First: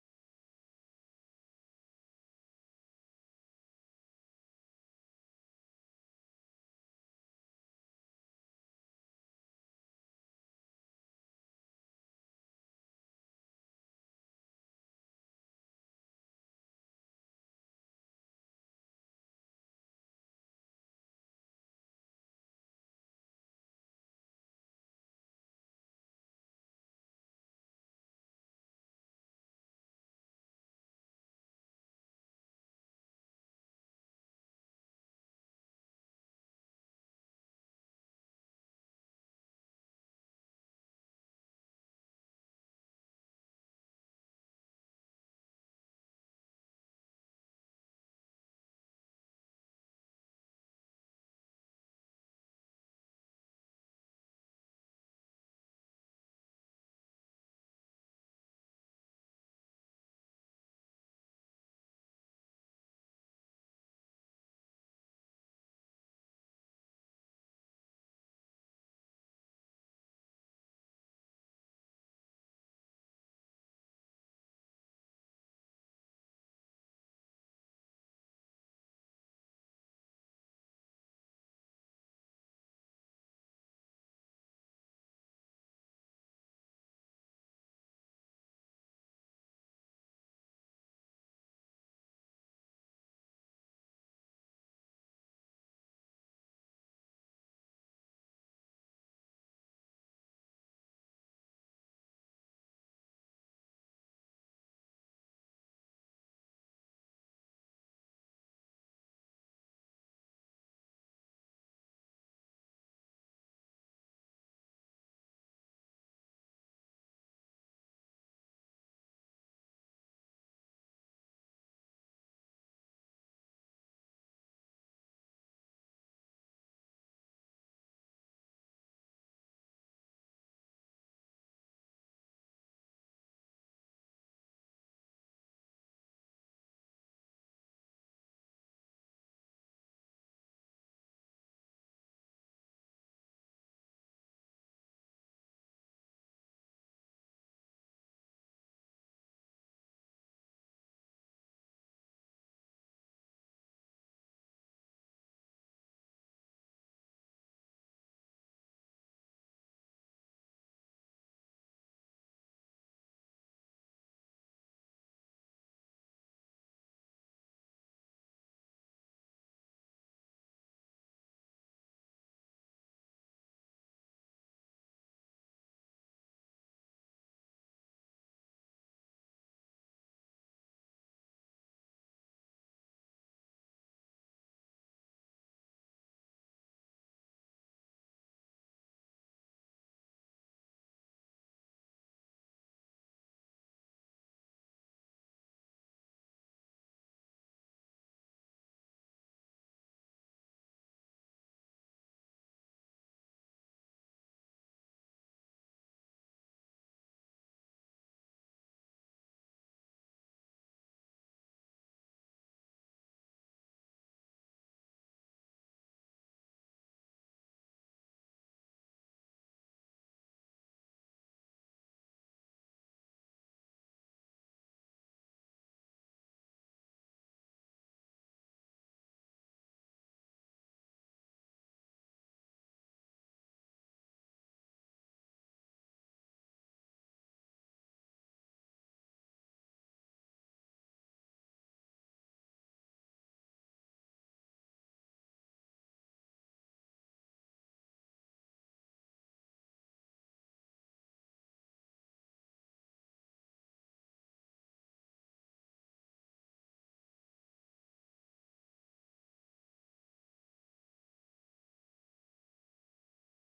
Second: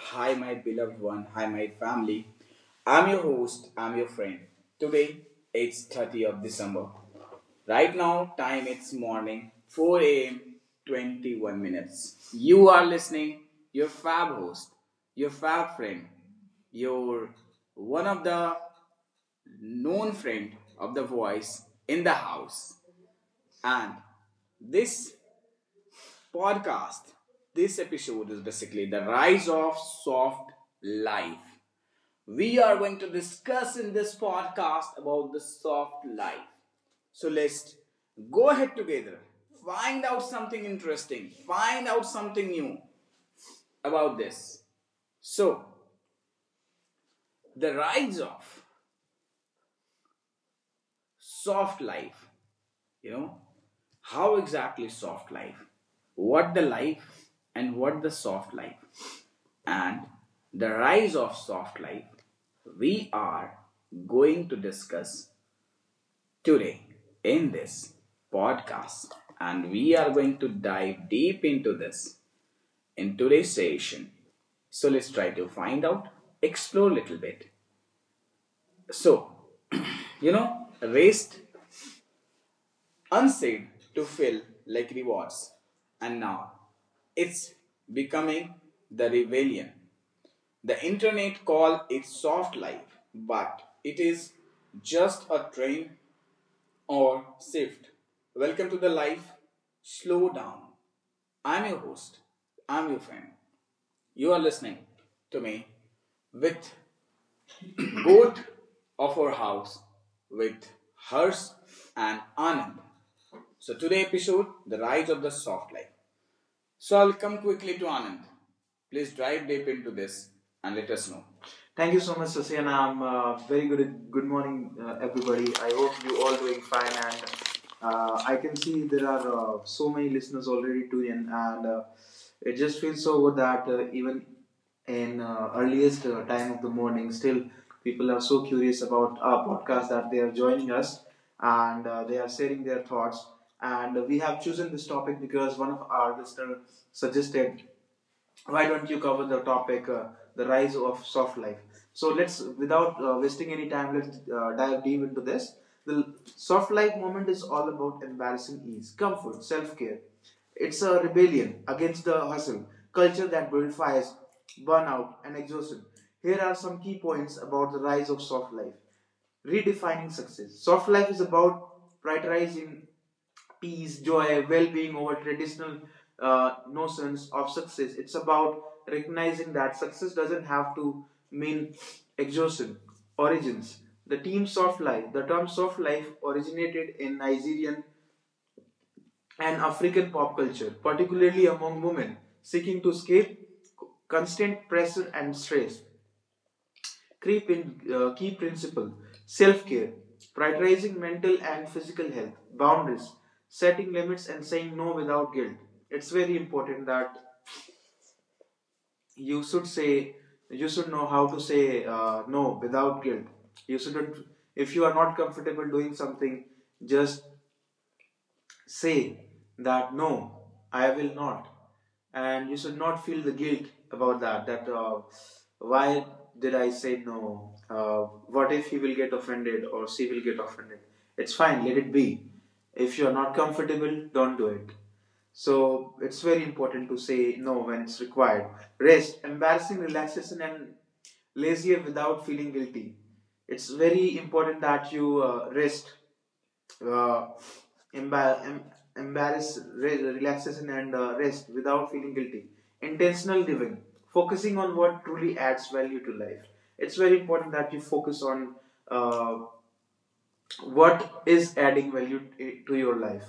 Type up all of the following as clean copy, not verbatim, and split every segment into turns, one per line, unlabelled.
hi my beloved one, hi my family. I'm your host, I'm your friend. Today it's 30th of December. Right now time it's morning 4 a.m. 21 minutes. You are listening your fab host, your fab friend, your one of the known friend of the voice in the house and this podcast. This episode is basically the rise of soft life. We are going to discuss in this podcast about the soft life. So let's go ahead together. Find out something interesting. Find out something new about this. So, the rise of soft life, you know, how exactly soft life, what the life and what the soft life and the rise of soft life we are going to discuss today in this podcast, and we are going to dive deep into this in today's session. So let's try to find out, explore a little bit. So you know, rest unsaid to feel like rewards. And now it's becoming the rebellion. The internet call it soft life, but it is just a train or shift. Welcome to the life slow down. I'm your host. I'm your friend. You are listening to me with both of our house with Hers and Anand. So today episode, the rise of the soft life. So I'll come quickly to Anand. Please dive deep into this and let us know. Thank you so much, Sasyana. I'm very good. Good morning, everybody. I hope you all doing fine. And I can see there are so many listeners already tuned in, and it just feels so good that even in earliest time of the morning, still people are so curious about our podcast that they are joining us, and they are sharing their thoughts. And we have chosen this topic because one of our listeners suggested why don't you cover the topic, the rise of soft life. So let's, without wasting any time, let's dive deep into this. The soft life movement is all about embarrassing ease, comfort, self-care. It's a rebellion against the hustle culture that glorifies burnout and exhaustion. Here are some key points about the rise of soft life. Redefining success: soft life is about prioritizing peace, joy, well being over traditional notions of success. It's about recognizing that success doesn't have to mean exhaustion. Origins: the themes of life. The terms of life originated in Nigerian and African pop culture, particularly among women seeking to escape constant pressure and stress. Key principle: self care, prioritizing mental and physical health; boundaries, setting limits, and saying no without guilt. It's very important that you should say, you should know how to say, no without guilt. You shouldn't, if you are not comfortable doing something, just say that no, I will not. And you should not feel the guilt about that. That why did I say no? What if he will get offended or she will get offended? It's fine, let it be. If you are not comfortable, don't do it. So it's very important to say no when it's required. Rest, embarrassing relaxation, and lazier without feeling guilty. It's very important that you rest, uh, embar- em- embarrass, relaxation, and rest without feeling guilty. Intentional living, focusing on what truly adds value to life. It's very important that you focus on uh, what is adding value to your life.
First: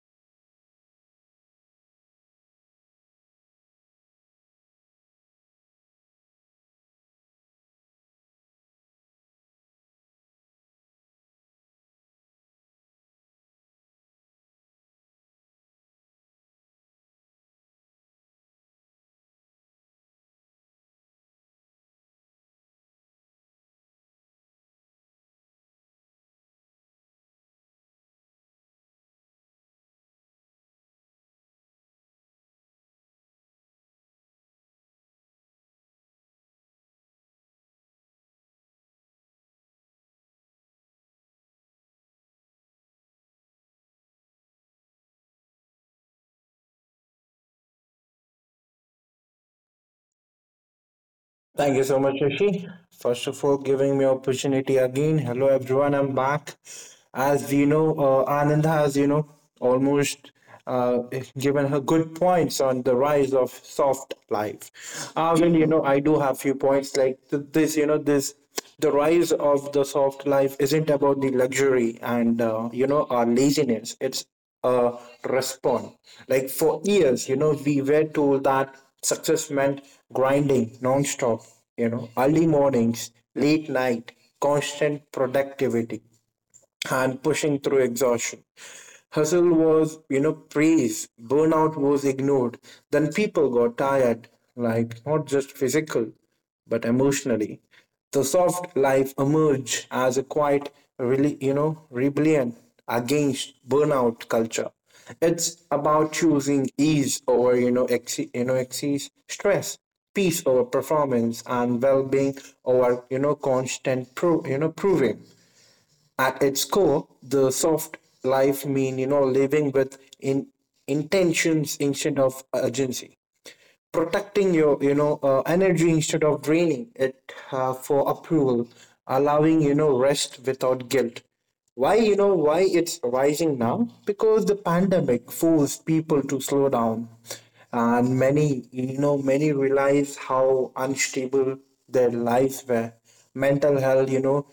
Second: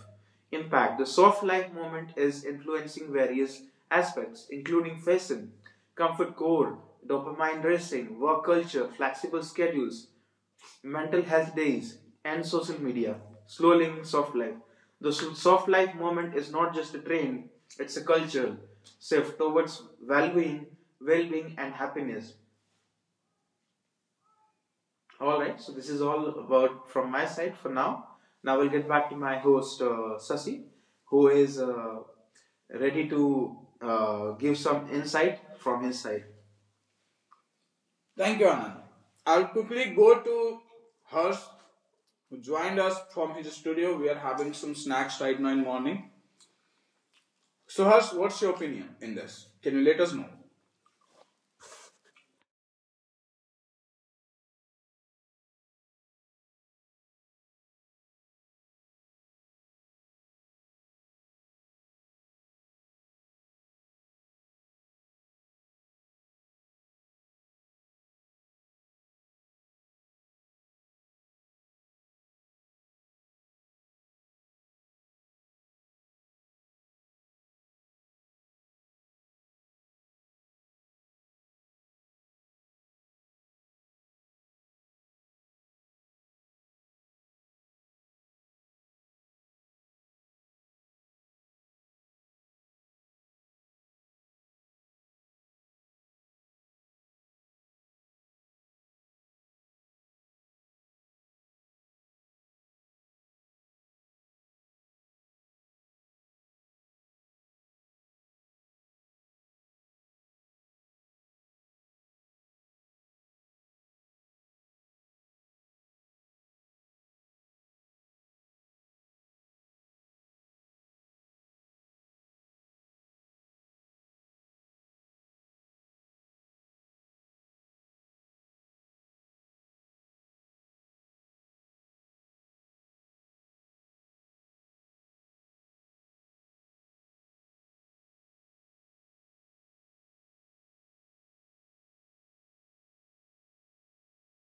Impact: the soft life movement is influencing various aspects including fashion, comfort core, dopamine racing, work culture, flexible schedules, mental health days, and social media, slow living, soft life. The soft life movement is not just a trend, it's a culture shift towards well-being, well-being and happiness. All right, so this is all about from my side for now. Now we'll get back to my host, Sasi, who is ready to give some insight from his side. Thank you, Anand. I'll quickly go to Harsh, who joined us from his studio. We are having some snacks right now in morning. So, Harsh, what's your opinion in this? Can you let us know?
Thank you so much, Rishi. First of all, giving me opportunity again. Hello, everyone. I'm back. As you know, Anand has, you know, almost uh, given her good points on the rise of soft life. Well, you know, I do have few points like this. You know, this the rise of the soft life isn't about the luxury and you know our laziness. It's uh, respond. Like for years, you know, we were told that success meant grinding nonstop, you know, early mornings, late night, constant productivity and pushing through exhaustion. Hustle was, you know, praised, burnout was ignored. Then people got tired, like not just physical, but emotionally. The soft life emerged as a quiet, really, you know, rebellion against burnout culture. It's about choosing ease over, you know, you know, excess stress, peace over performance, and well-being over, you know, constant, you know, proving. At its core, the soft life mean you know living with in intentions instead of urgency, protecting your you know energy instead of draining it for approval, allowing you know rest without guilt. Why you know why it's rising now? Because the pandemic forced people to slow down, and many you know many realize how unstable their lives were mental health you know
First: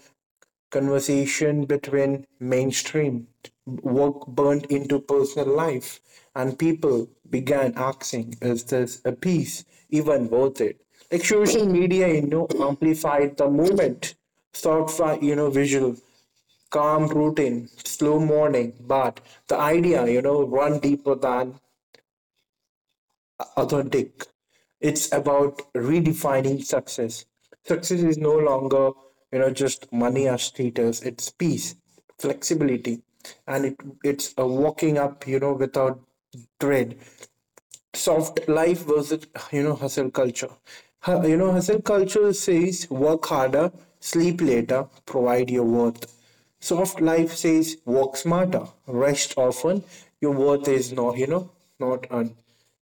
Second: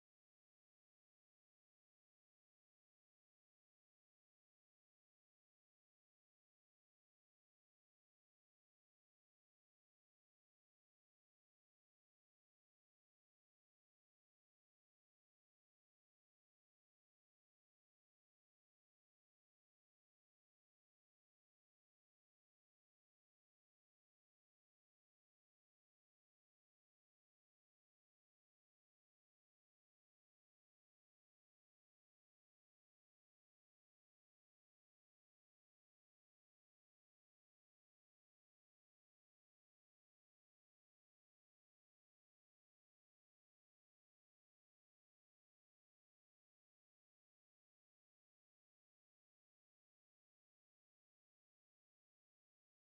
conversation between mainstream work burnt into personal life, and people began asking, is this a piece even worth it? Like social media, you know, amplified the movement, sort of, you know, visual, calm routine, slow morning, but the idea, you know, run deeper than authentic. It's about redefining success. Success is no longer, you know, just money or status. It's peace, flexibility, and it's a walking up, you know, without dread soft life versus you know hustle culture you know hustle culture says work harder sleep later provide your worth soft life says work smarter rest often your worth is not you know not earned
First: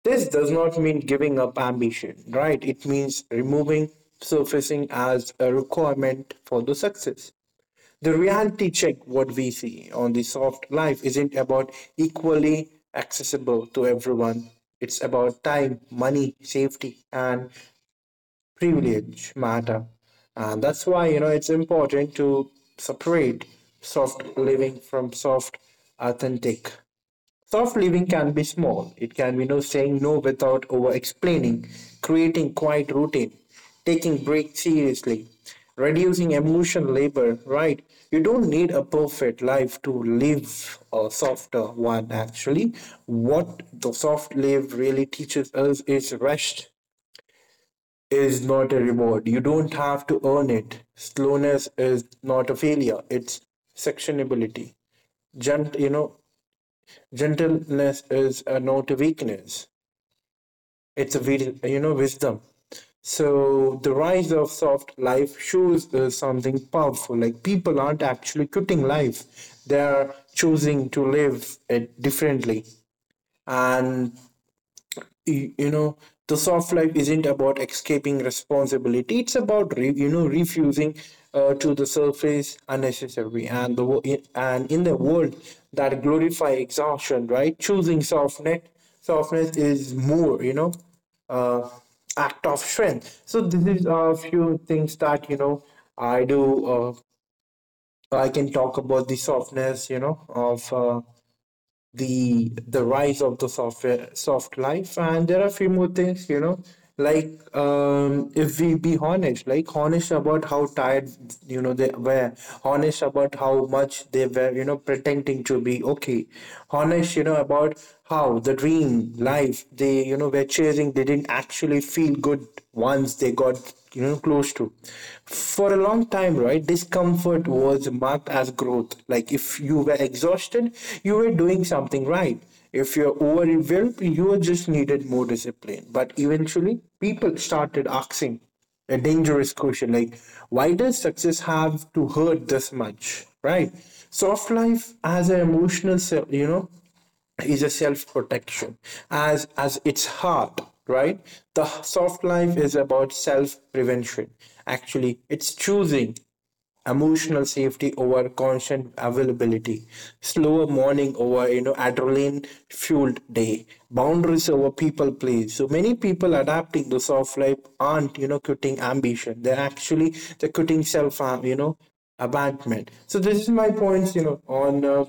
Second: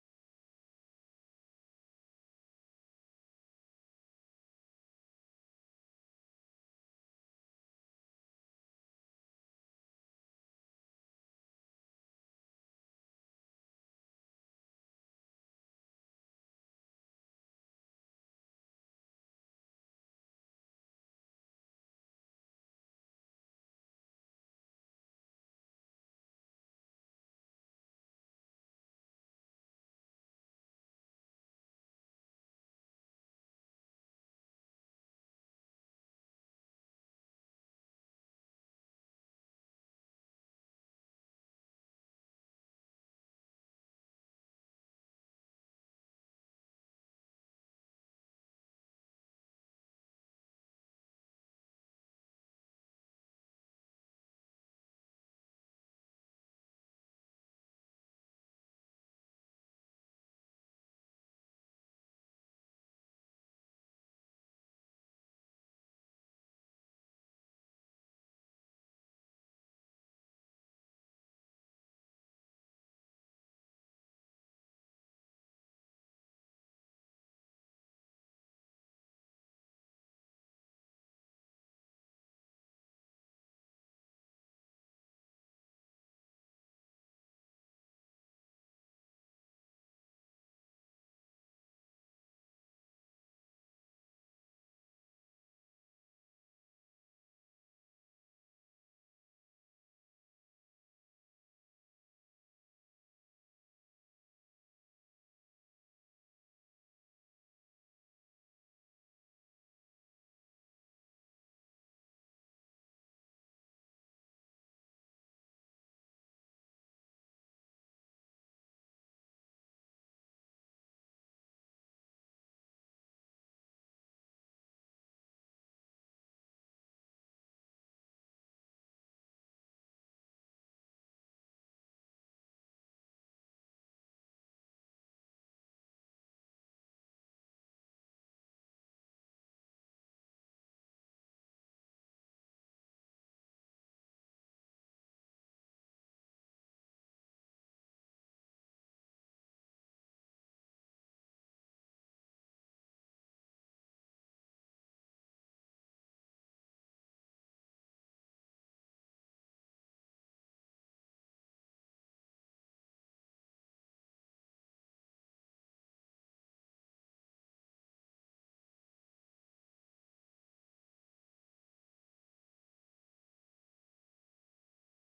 this does not mean giving up ambition right it means removing surfacing as a requirement for the success the reality check, what we see on the soft life, isn't about equally accessible to everyone. It's about time, money, safety, and privilege matter. And that's why, you know, it's important to separate soft living from soft authentic. Soft living can be small. It can be no saying no without over explaining, creating quiet routine, taking breaks seriously, reducing emotion labor, right? You don't need a perfect life to live a softer one actually. What the soft live really teaches us is rest is not a reward. You don't have to earn it. Slowness is not a failure. It's sectionability. Gent, you know, Gentleness is a no to weakness. It's a you know wisdom. So the rise of soft life shows something powerful. Like people aren't actually quitting life; they are choosing to live it differently. And you know the soft life isn't about escaping responsibility it's about you know refusing to the surface unnecessary and the and in the world that glorify exhaustion right choosing softness softness is more you know uh, act of strength so this is a few things that you know i do uh, I can talk about the softness you know of the rise of the software soft life and there are a few more things you know like if we be honest like honest about how tired you know they were honest about how much they were you know pretending to be okay honest you know about how the dream life they you know were chasing they didn't actually feel good once they got you know close to for a long time right discomfort was marked as growth like if you were exhausted you were doing something right if you're overwhelmed you just needed more discipline but eventually people started asking a dangerous question like why does success have to hurt this much right soft life as an emotional you know is a self-protection as its heart right the soft life is about self-prevention actually it's choosing emotional safety over constant availability slower morning over you know adrenaline fueled day boundaries over people please so many people adapting the soft life aren't you know quitting ambition they're actually they're quitting self you know abandonment so this is my points you know on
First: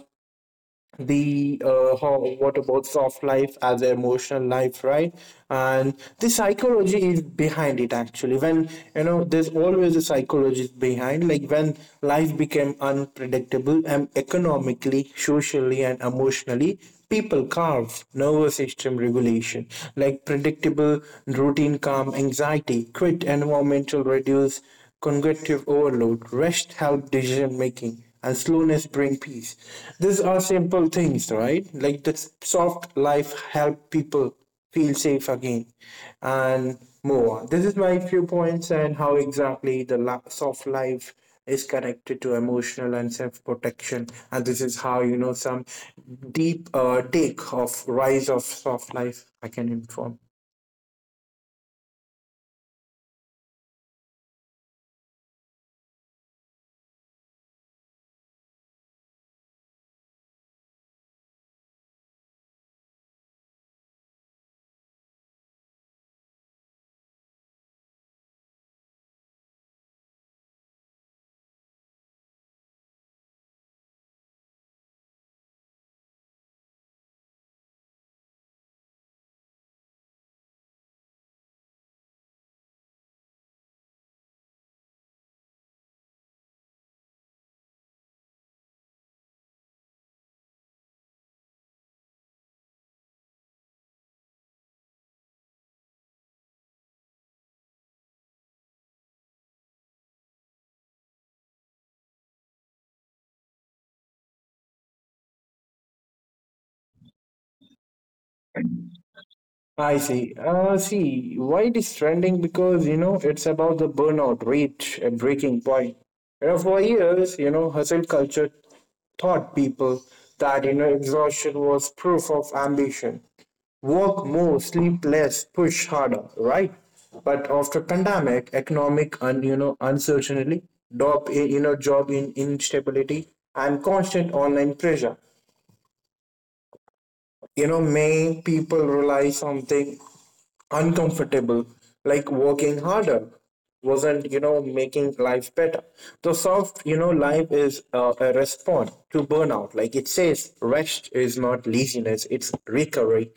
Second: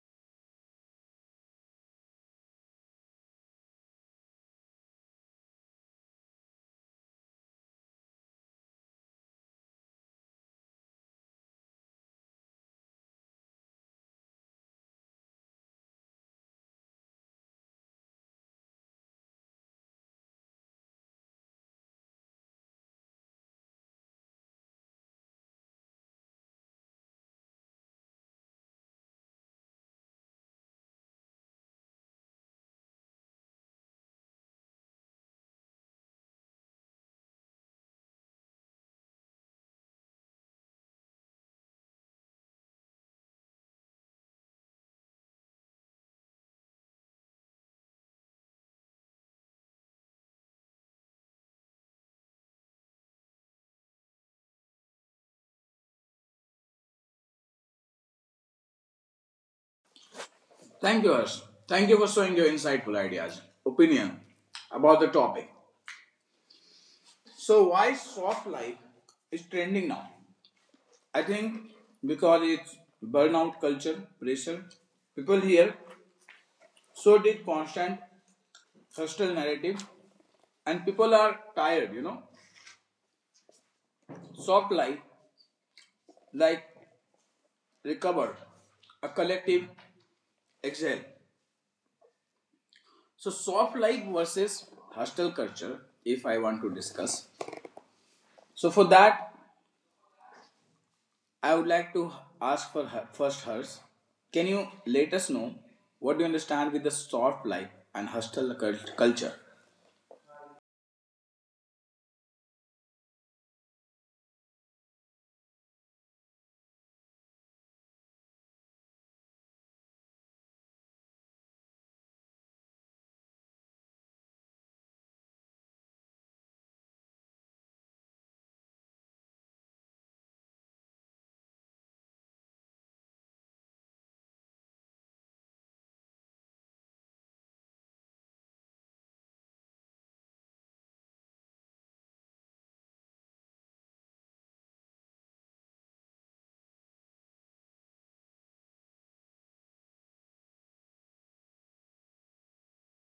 the what about soft life as an emotional life right and the psychology is behind it actually when you know there's always a psychology behind like when life became unpredictable and economically socially and emotionally people carve nervous system regulation like predictable routine calm anxiety quit environmental reduce cognitive overload, rest help decision making, and slowness bring peace. These are simple things, right? Like the soft life help people feel safe again and move on. This is my few points and how exactly the soft life is connected to emotional and self protection and this is how you know some deep take of rise of soft life I can inform.
Thank you, Harsh. Thank you for showing your insightful ideas, opinion about the topic. So why soft life is trending now? I think because it's burnout culture, pressure. People here, so did constant hostile narrative, and people are tired. You know, soft life like recover, a collective exhale. So soft life versus hostile culture. If I want to discuss, so for that I would like to ask for her, first hers. Can you let us know what do you understand with the soft life and culture?
I see. See, why it is trending? Because, you know, it's about the burnout rate at breaking point. You know, for years, you know, hustle culture taught people that, you know, exhaustion was proof of ambition. Work more, sleep less, push harder, right? But after pandemic, economic and, you know, uncertainty, you know, job in instability and constant online pressure, you know, many people rely something uncomfortable, like working harder wasn't, you know, making life better. So soft, you know, life is a response to burnout. Like it says, rest is not laziness, it's recovery.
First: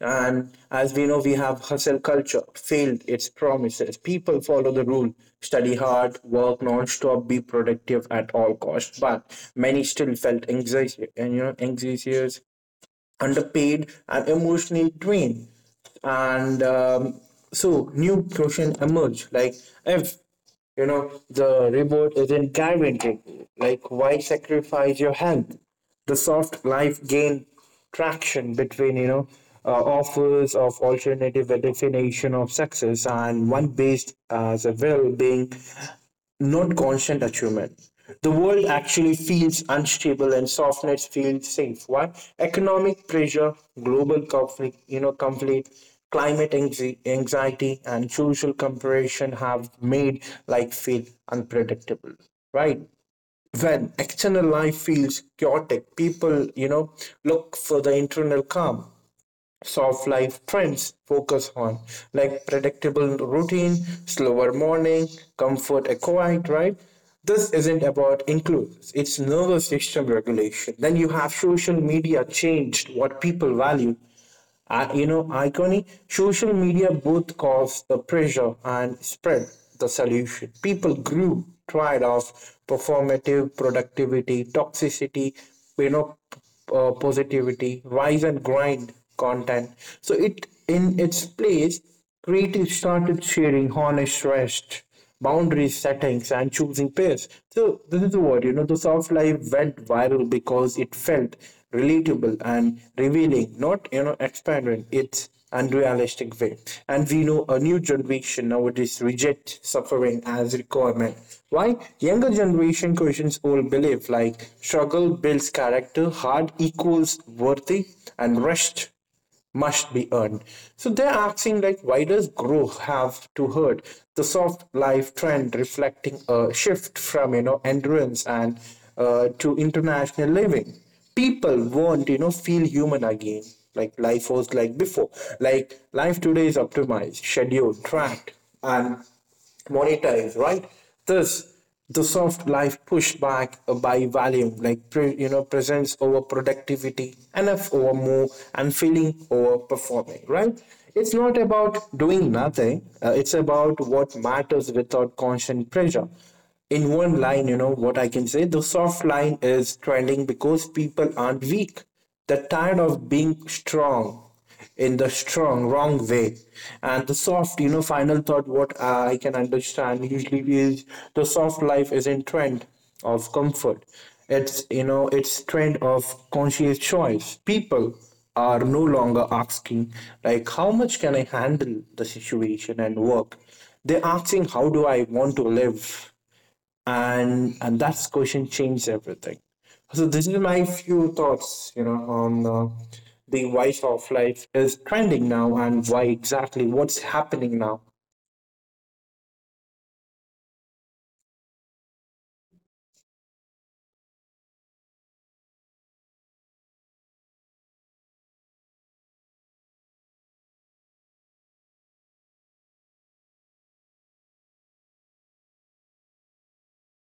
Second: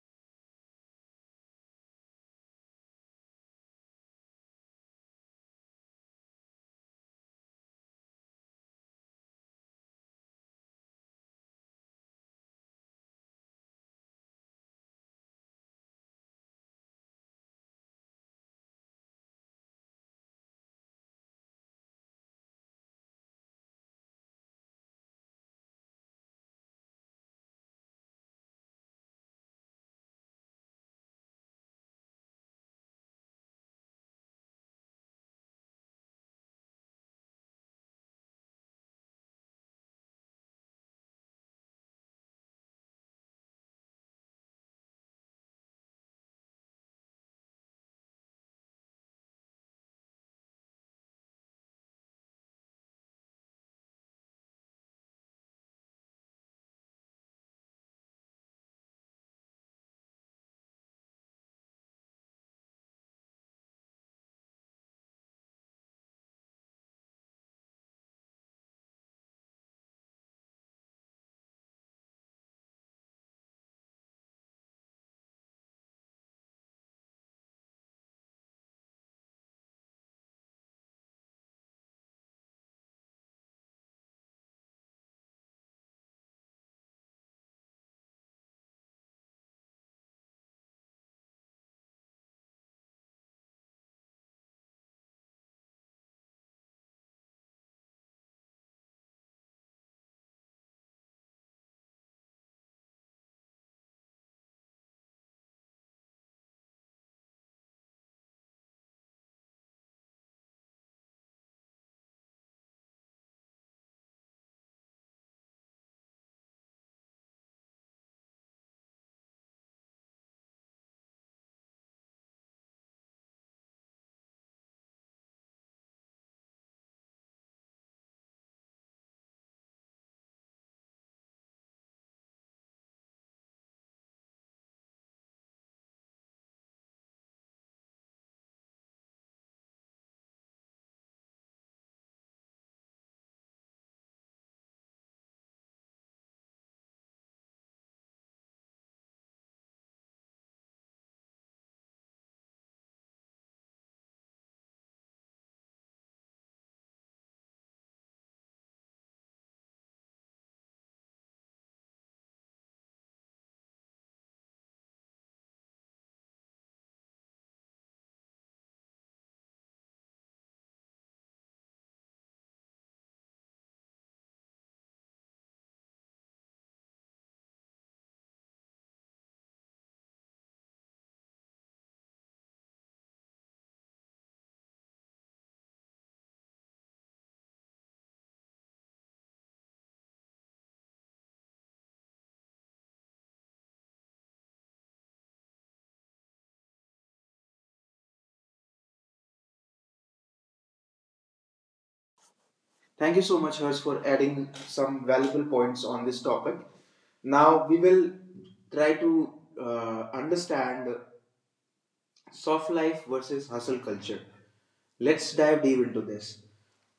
And as we know, we have hustle culture, failed its promises. People follow the rule, study hard, work non-stop, be productive at all costs. But many still felt anxiety and, you know, anxious underpaid and emotional drain, and so new question emerge like if you know the reward isn't guaranteed, like why sacrifice your health? The soft life gained traction between you know uh, offers of alternative definition of success and one based as a well-being not constant achievement. The world actually feels unstable and softness feels safe. Why? Economic pressure, global conflict, you know, conflict, climate anxiety, and social comparison have made life feel unpredictable. Right? When external life feels chaotic, people, you know, look for the internal calm soft life trends focus on, like predictable routine, slower morning, comfort, and quiet, right? This isn't about inclusive, it's nervous system regulation. Then you have social media changed what people value. You know, iconic social media both caused the pressure and spread the solution. People grew tired of performative productivity, toxicity, you know positivity rise and grind content so it in its place creatives started sharing honest rest boundary settings and choosing pairs so this is the word you know the soft life went viral because it felt relatable and revealing not you know expanding it's unrealistic way. And we know a new generation nowadays reject suffering as requirement. Why? Younger generation questions old belief like struggle builds character, hard equals worthy, and rest must be earned. So they're asking like why does growth have to hurt? The soft life trend reflecting a shift from you know endurance and to international living people won't you know feel human again like life was like before like life today is optimized scheduled tracked and monetized right this the soft life pushed back by volume like you know presence over productivity enough over more and feeling over performing right it's not about doing nothing it's about what matters without constant pressure in one line, you know, what I can say the soft line is trending because people aren't weak. They're tired of being strong in the strong, wrong way. And the soft, you know, final thought, what I can understand usually is the soft life is in trend of comfort. It's, you know, it's trend of conscious choice. People are no longer asking, like, how much can I handle the situation and work? They're asking, how do I want to live? And that question changed everything so this is my few thoughts you know on the why shelf life is trending now and why exactly what's happening now.
Thank you so much, Hers, for adding some valuable points on this topic. Now we will try to understand soft life versus hustle culture. Let's dive deep into this.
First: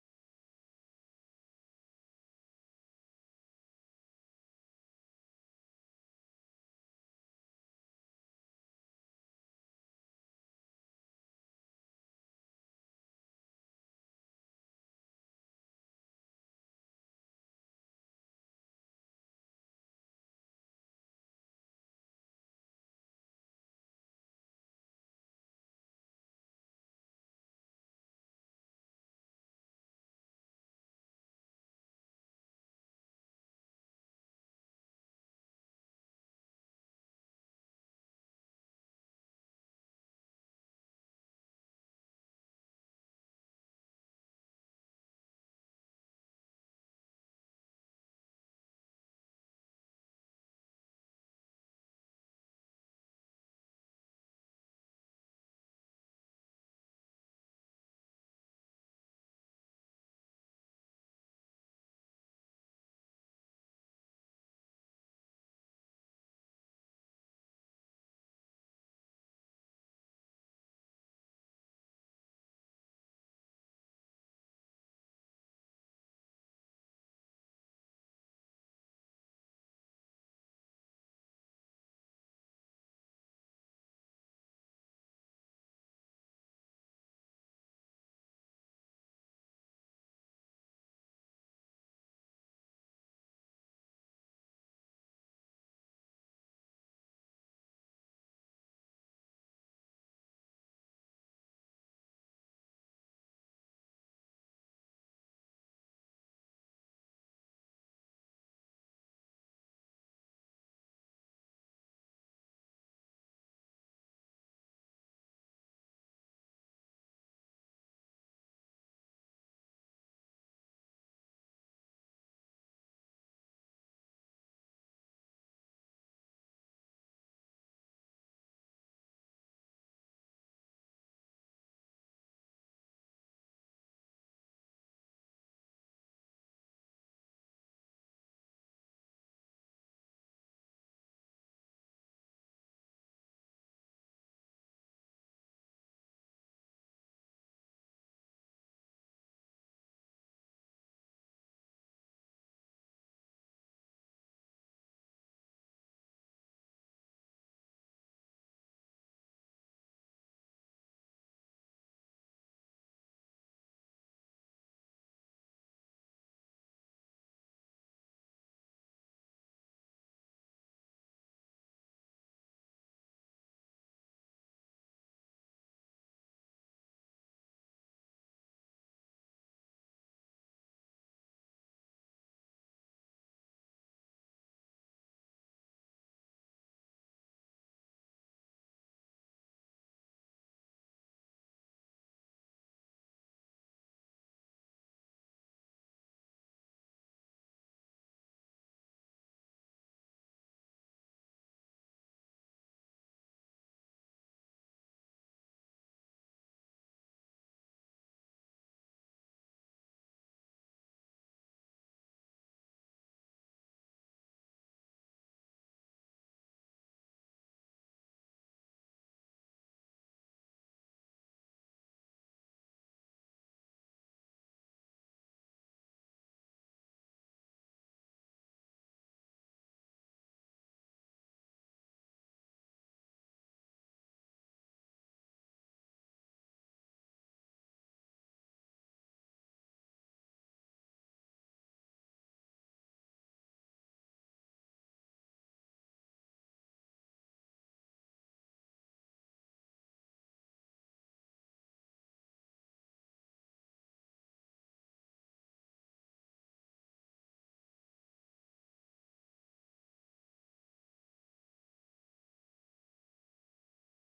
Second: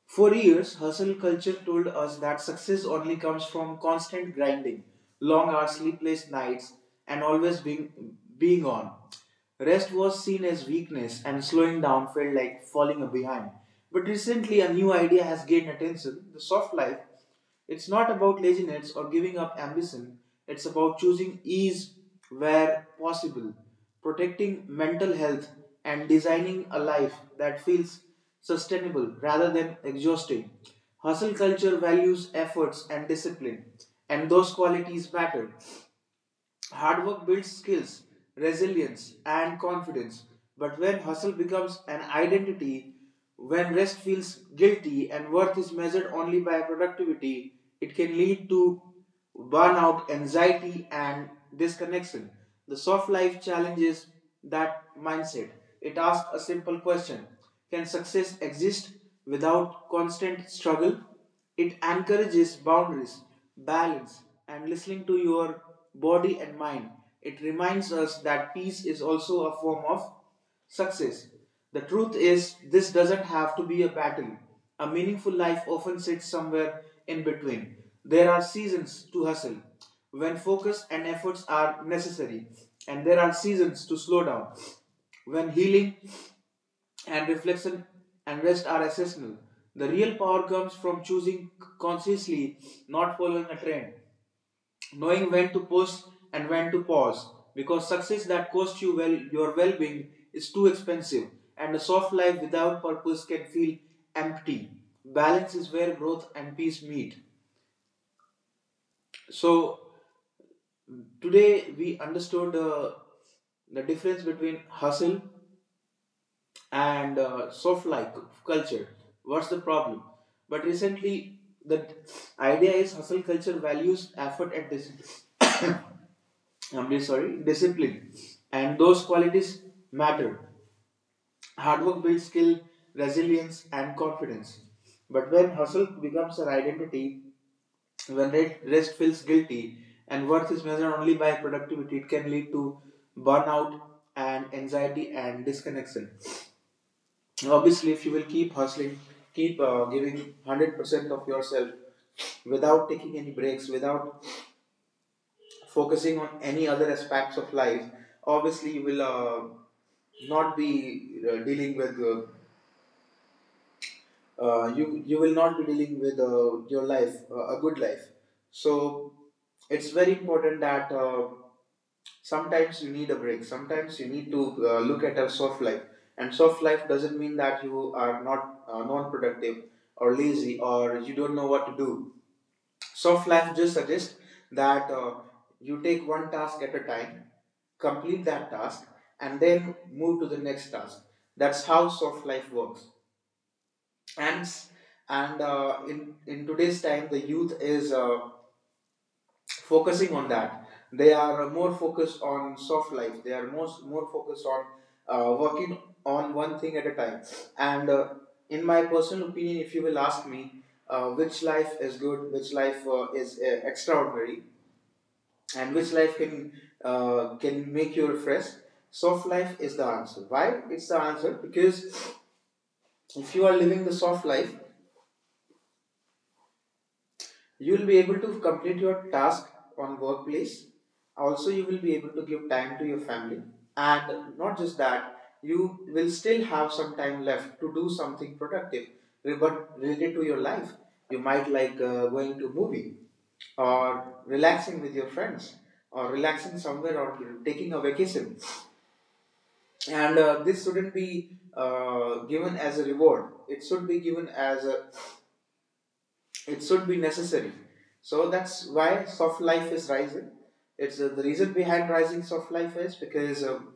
For years, hustle culture told us that success only comes from constant grinding, long hours, sleepless nights, and being on. Rest was seen as weakness, and slowing down felt like falling behind. But recently, a new idea has gained attention: the soft life. It's not about laziness or giving up ambition, it's about choosing ease where possible, protecting mental health, and designing a life that feels sustainable rather than exhausting. Hustle culture values efforts and discipline, and those qualities matter. Hard work builds skills, resilience, and confidence. But when hustle becomes an identity, when rest feels guilty and worth is measured only by productivity, it can lead to burnout, anxiety, and disconnection. The soft life challenges that mindset. It asks a simple question: can success exist without constant struggle? It encourages boundaries, balance, and listening to your body and mind. It reminds us that peace is also a form of success. The truth is, this doesn't have to be a battle. A meaningful life often sits somewhere in between. There are seasons to hustle when focus and efforts are necessary, and there are seasons to slow down when healing and reflection and rest are essential. The real power comes from choosing consciously, not following a trend, knowing when to push and when to pause. Because success that costs you well your well-being is too expensive, and a soft life without purpose can feel empty. Balance is where growth and peace meet. So today we understood the difference between hustle and soft like culture. What's the problem? But recently, the idea is hustle culture values effort and discipline. I'm really sorry, discipline, and those qualities matter. Hard work builds skill, resilience, and confidence. But when hustle becomes an identity, when rest feels guilty, and worth is measured only by productivity, it can lead to burnout and anxiety and disconnection. Obviously, if you will keep hustling, keep giving 100% of yourself without taking any breaks, without focusing on any other aspects of life, obviously you will not be dealing with you will not be dealing with your life, a good life. So it's very important that, sometimes you need a break, sometimes you need to look at a soft life. And soft life doesn't mean that you are not non-productive or lazy or you don't know what to do. Soft life just suggests that you take one task at a time, complete that task, and then move to the next task. That's how soft life works. and s- and in today's time the youth is focusing on that. They are more focused on soft life. They are most more focused on working on one thing at a time. And in my personal opinion, if you will ask me, which life is good, which life is extraordinary, and which life can make you refreshed, soft life is the answer. Why? It's the answer because if you are living the soft life you will be able to complete your task on workplace, also you will be able to give time to your family, and not just that, you will still have some time left to do something productive but related to your life. You might like going to a movie or relaxing with your friends or relaxing somewhere or taking a vacation. And this shouldn't be given as a reward, it should be given as a it should be necessary. So that's why soft life is rising. It's the reason behind rising soft life is because um,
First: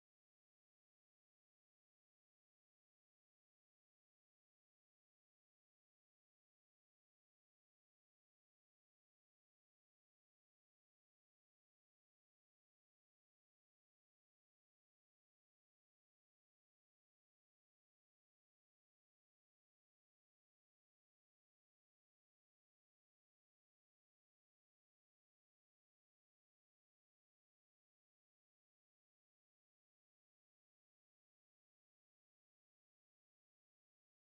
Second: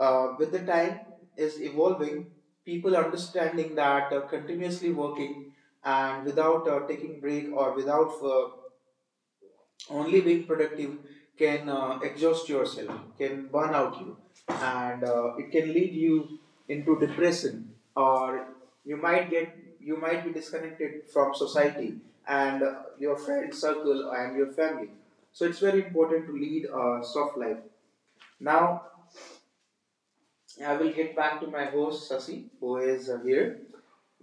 uh, with the time is evolving, people understanding that continuously working and without taking break or without only being productive can exhaust yourself, can burn out you, and it can lead you into depression, or you might get you might be disconnected from society and your friend circle and your family. So it's very important to lead a soft life. Now I will get back to my host Sasi, who is here,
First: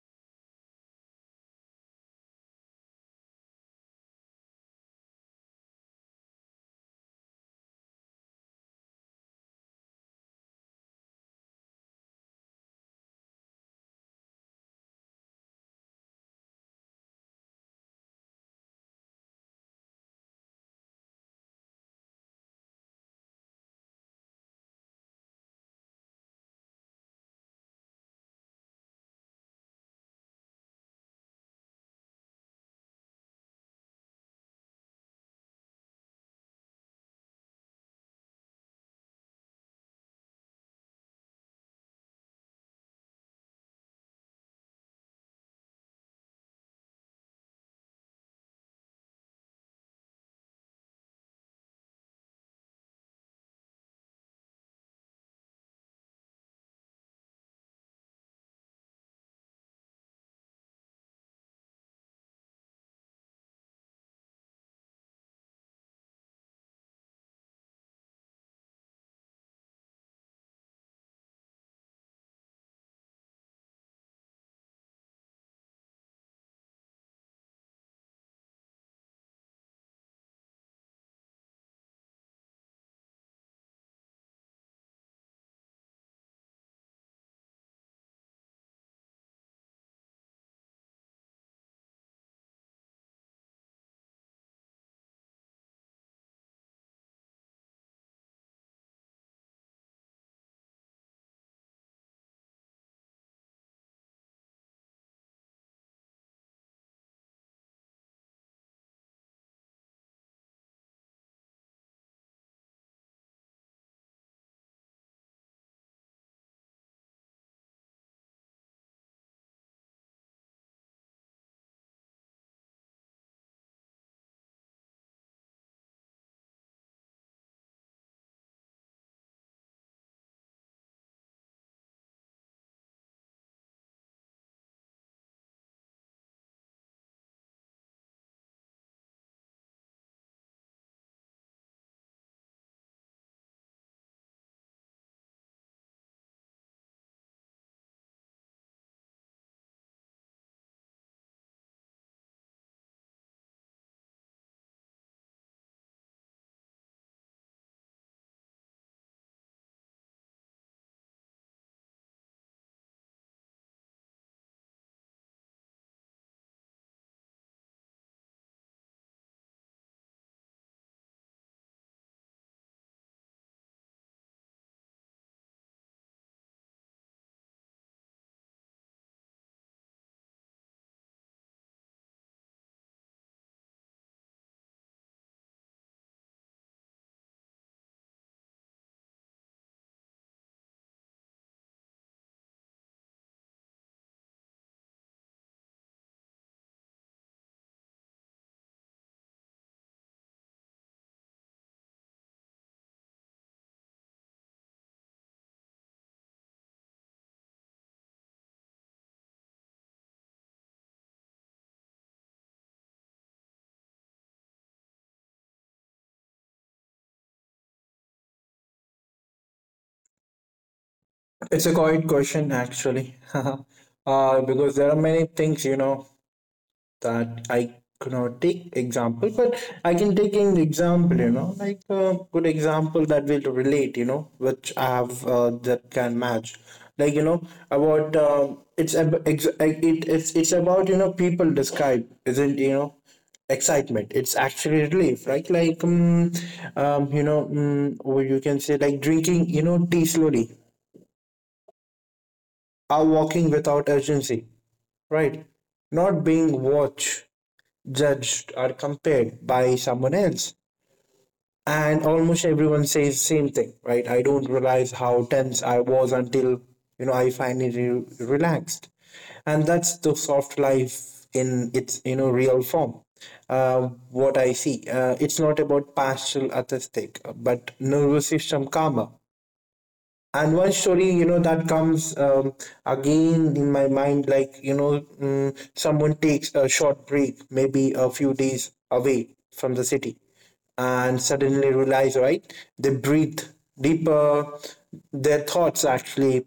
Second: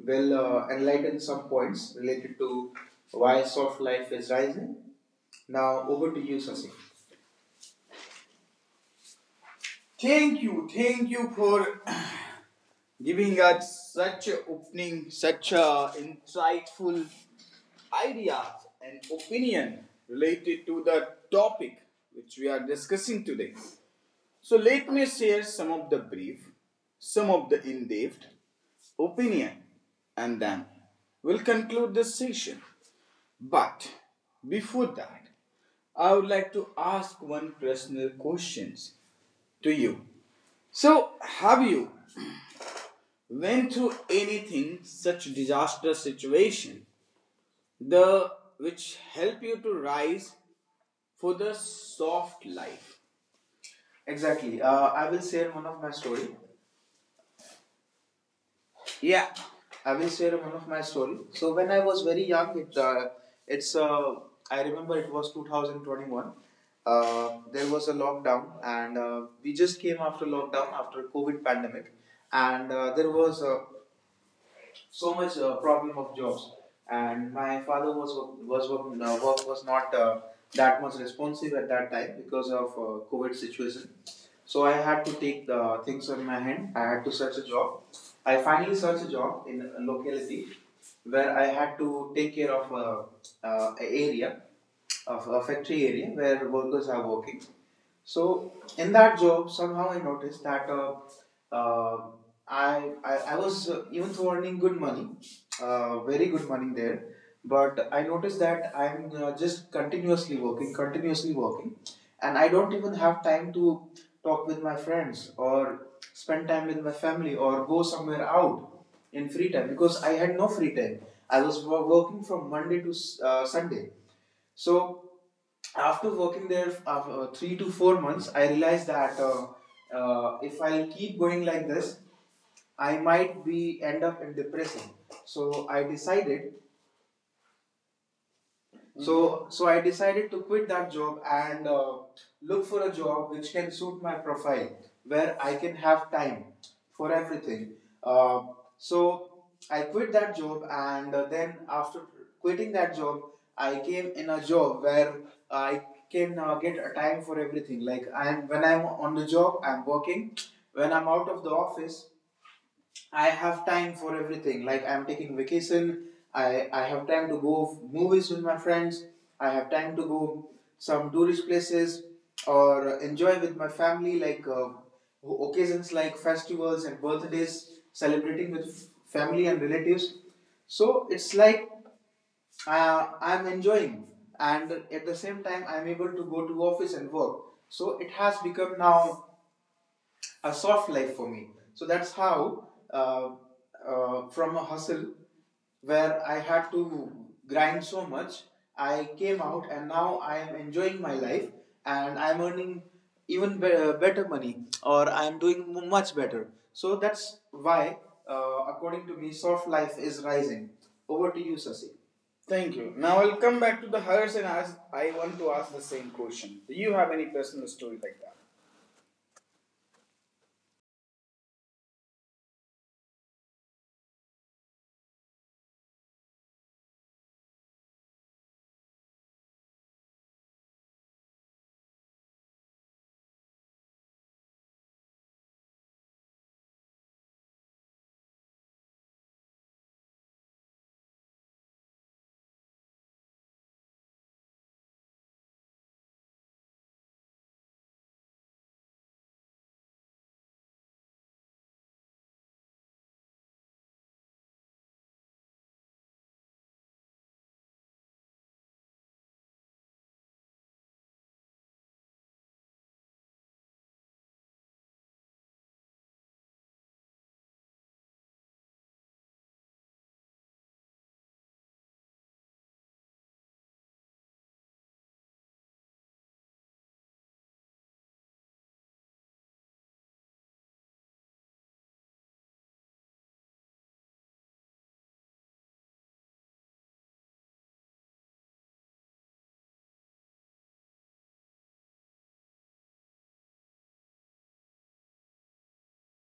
will enlighten some points related to why soft life is rising. Now, over to you, Sasi. Thank you for giving us such opening, such a insightful ideas and opinion related to the topic which we are discussing today. So let me share some of the brief, some of the in-depth opinion, and then we'll conclude this session. But before that, I would like to ask one personal questions to you. So have you went through anything such disastrous situation the which help you to rise for the soft life? Exactly. I will share one of my story. Yeah, I will share one of my story. So when I was very young, it it's I remember it was 2021. There was a lockdown, and we just came after lockdown after COVID pandemic, and there was a so much problem of jobs, and my father was was work was not that much responsive at that time because of covid situation. So I had to take the things on my hand, I had to search a job. I finally searched a job in a locality where I had to take care of a area of a factory area where workers are working. So in that job, somehow I noticed that uh, I was even though earning good money, very good money there, but I noticed that I'm just continuously working, and I don't even have time to talk with my friends or spend time with my family or go somewhere out in free time because I had no free time. I was working from Monday to Sunday. So after working there for 3 to 4 months, I realized that if I keep going like this, I might be end up in depression. So I decided Mm-hmm. So I decided to quit that job and look for a job which can suit my profile, where I can have time for everything. Uh, so I quit that job, and then after quitting that job, I came in a job where I can get a time for everything. Like, I'm when I'm on the job, I'm working. When I'm out of the office, I have time for everything. Like, I'm taking vacation. I have time to go movies with my friends. I have time to go some tourist places or enjoy with my family. Like occasions like festivals and birthdays, celebrating with family and relatives. So it's like I'm enjoying, and at the same time I'm able to go to office and work. So it has become now a soft life for me. So that's how, from a hustle where I had to grind so much, I came out and now I am enjoying my life and I'm earning better money, or I'm doing much better. So that's why, according to me, soft life is rising. Over to you, Sasi. Thank you. Now I'll come back to the hers and ask. I want to ask the same question. Do you have any personal story like that?
It's a great question actually. Because there are many things you know that I could not take example, but I can take an example, you know, like a good example that will relate, you know, which I have that can match. Like you know about it's like, it's about you know people describe isn't you know excitement it's actually relief right like you know or you can say like drinking you know tea slowly or walking without urgency right not being watched judged or compared by someone else and almost everyone says same thing right I don't realize how tense I was until you know I finally relaxed and that's the soft life in its you know real form. uh, what I see it's not about partial aesthetic but nervous system karma and one story you know that comes again in my mind like you know someone takes a short break maybe a few days away from the city and suddenly realize right they breathe deeper their thoughts actually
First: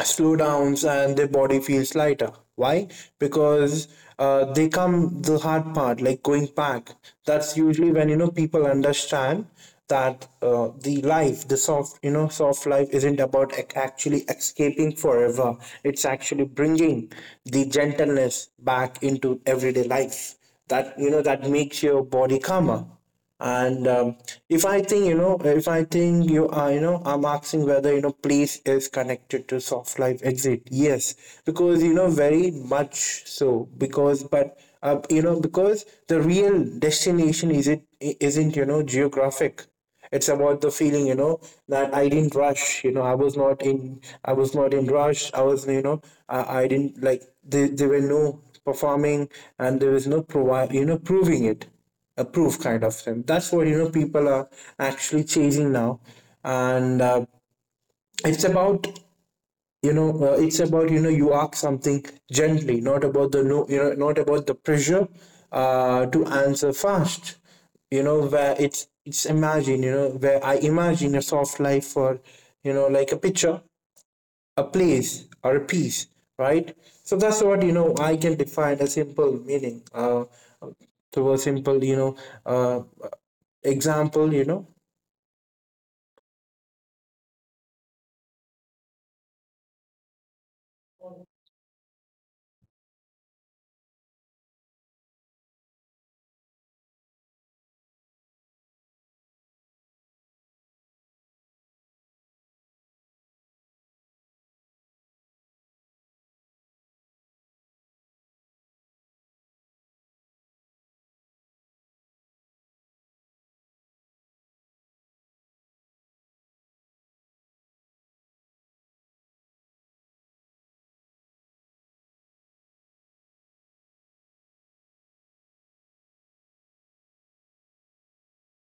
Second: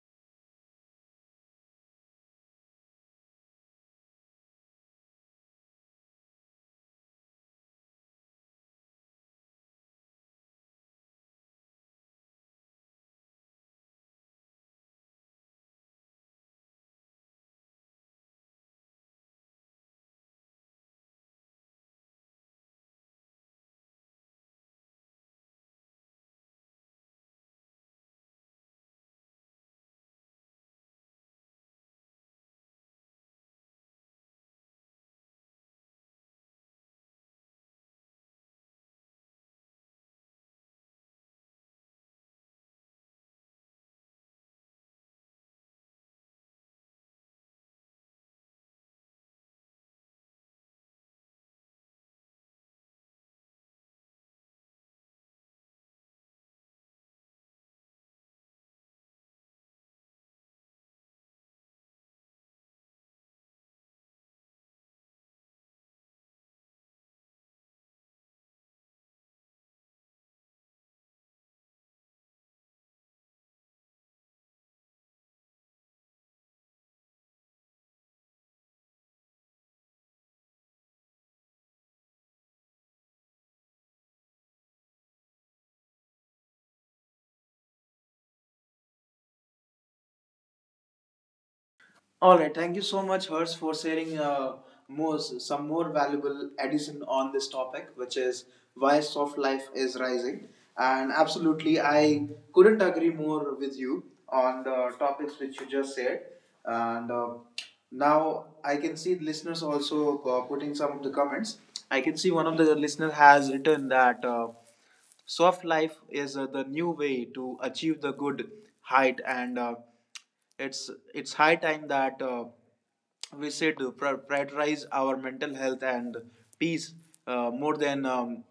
slowdowns and their body feels lighter. Why? Because they come the hard part, like going back. That's usually when you know people understand that the life, the soft, you know, soft life isn't about actually escaping forever. It's actually bringing the gentleness back into everyday life. That you know that makes your body calmer and if I think you know if I think you are you know I'm asking whether you know place is connected to soft life exit yes because you know very much so because but you know because the real destination is it isn't you know geographic it's about the feeling you know that I didn't rush you know I was not in rush I was you know I didn't like there were no performing and there was no provide you know proving it approve kind of thing. That's what you know people are actually chasing now, and it's about you know it's about you know you ask something gently, not about the no you know not about the pressure to answer fast. You know where it's imagine you know where I imagine a soft life for you know like a picture, a place or a piece, right? So that's what you know I can define a simple meaning. To a simple you know uh, example you know
All right, thank you so much, Hers, for sharing more, some more valuable addition on this topic, which is why soft life is rising. And absolutely, I couldn't agree more with you on the topics which you just said. And now I can see the listeners also putting some of the comments. I can see one of the listener has written that. Soft life is the new way to achieve the good height, and it's it's high time that we should prioritize our mental health and peace more than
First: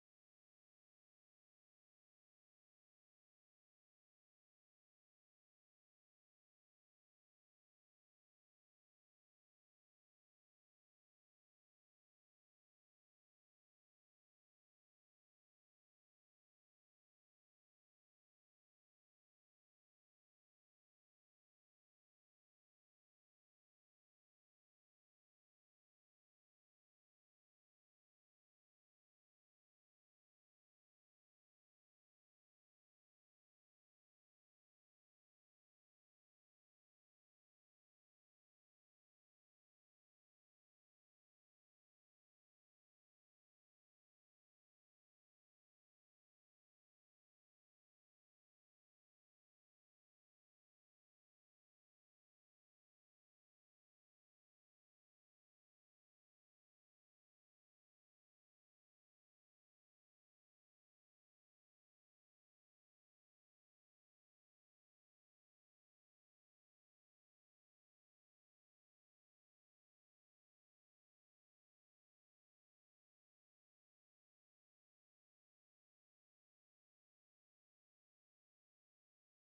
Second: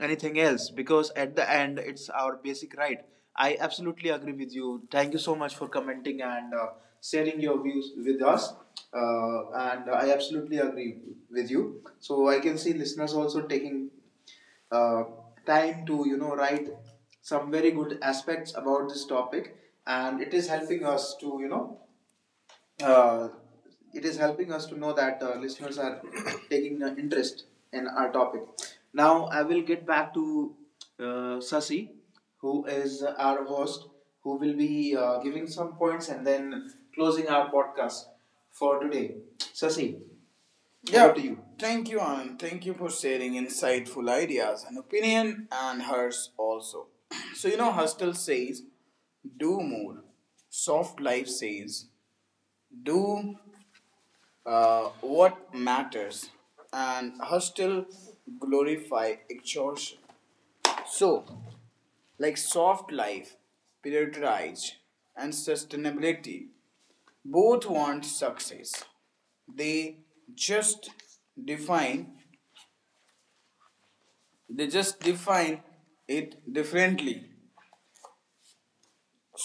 anything else, because at the end it's our basic right. I absolutely agree with you. Thank you so much for commenting and sharing your views with us. uh, and I absolutely agree with you. So I can see listeners also taking uh, time to write some very good aspects about this topic, and it is helping us to uh, it is helping us to know that listeners are taking an interest in our topic. Now I will get back to Sasi, who is our host, who will be giving some points and then closing our podcast for today. Sasi. Yeah, over to you. Thank you, Anand. Thank you for sharing insightful ideas and opinion, and hers also. So you know, Hustle says, "Do more." Soft Life says, do what matters, and hostile glorify exhaustion. So, like, soft life, prioritize, and sustainability both want success. They just define they just define it differently.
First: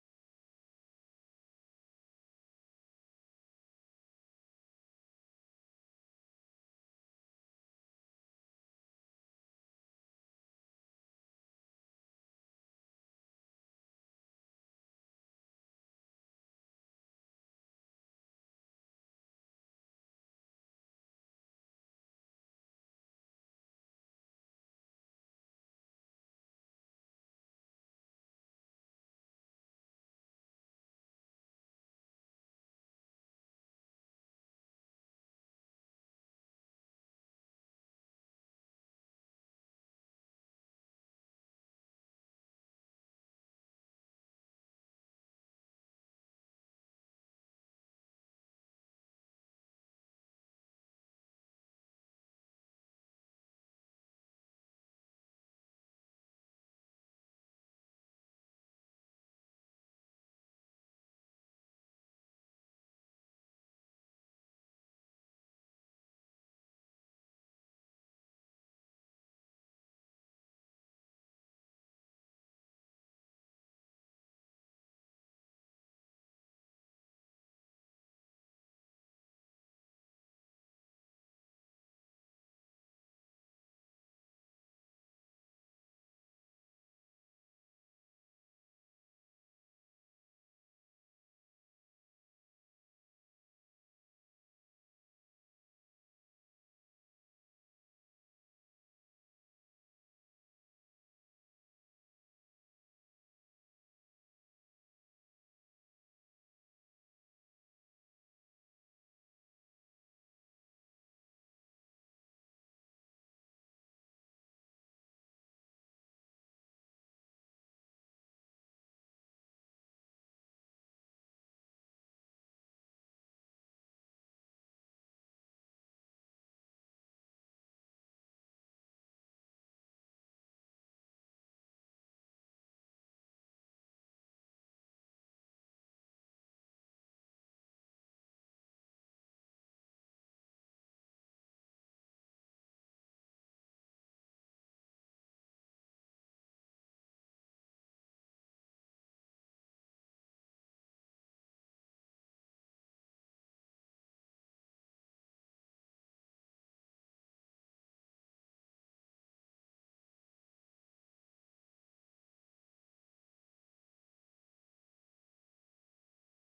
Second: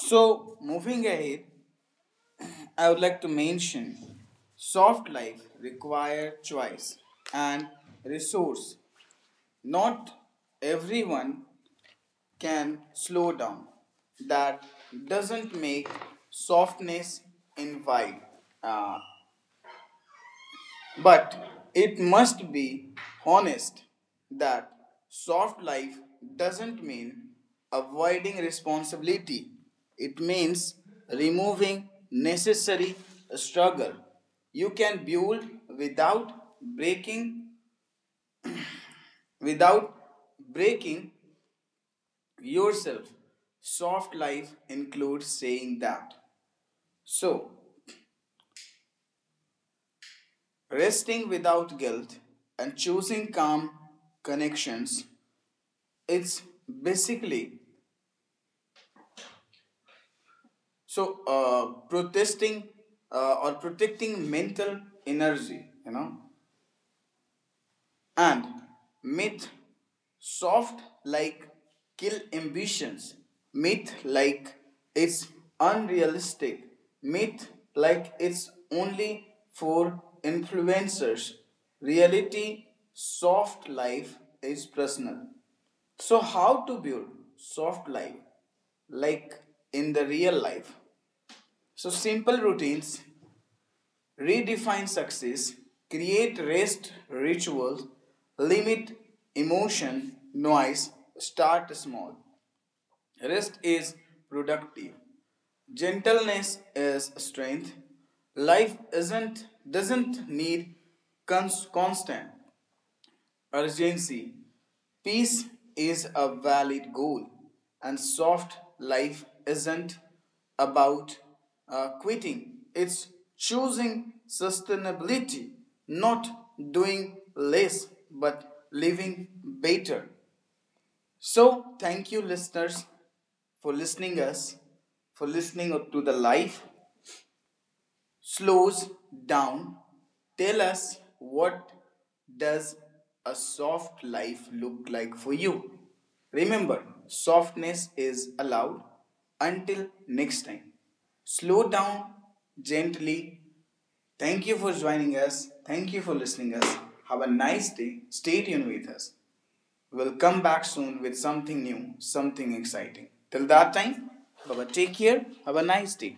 So moving ahead, I would like to mention soft life require choice and resource. Not everyone can slow down. That doesn't make softness invite. Uh, but it must be honest that soft life doesn't mean avoiding responsibility. It means removing necessary struggle. You can build without breaking without breaking yourself. Soft life includes saying that. So, resting without guilt and choosing calm connections, it's basically so protesting or protecting mental energy, you know. And myth, soft like kill ambitions, myth like it's unrealistic, myth like it's only for influencers, reality, soft life is personal. So how to build soft life, like, in the real life? So simple routines, redefine success, create rest rituals, limit emotion, noise, start small. Rest is productive. Gentleness is strength. Life isn't doesn't need constant urgency. Peace is a valid goal, and soft life isn't about quitting, it's choosing sustainability, not doing less but living better. So, thank you, listeners, for listening us, for listening to the life slows down. Tell us what does a soft life look like for you. Remember, softness is allowed. Until next time, slow down gently. Thank you for joining us, thank you for listening us. Have a nice day, stay tuned with us. We'll come back soon with something new, something exciting. Till that time, bye, take care, have a nice day.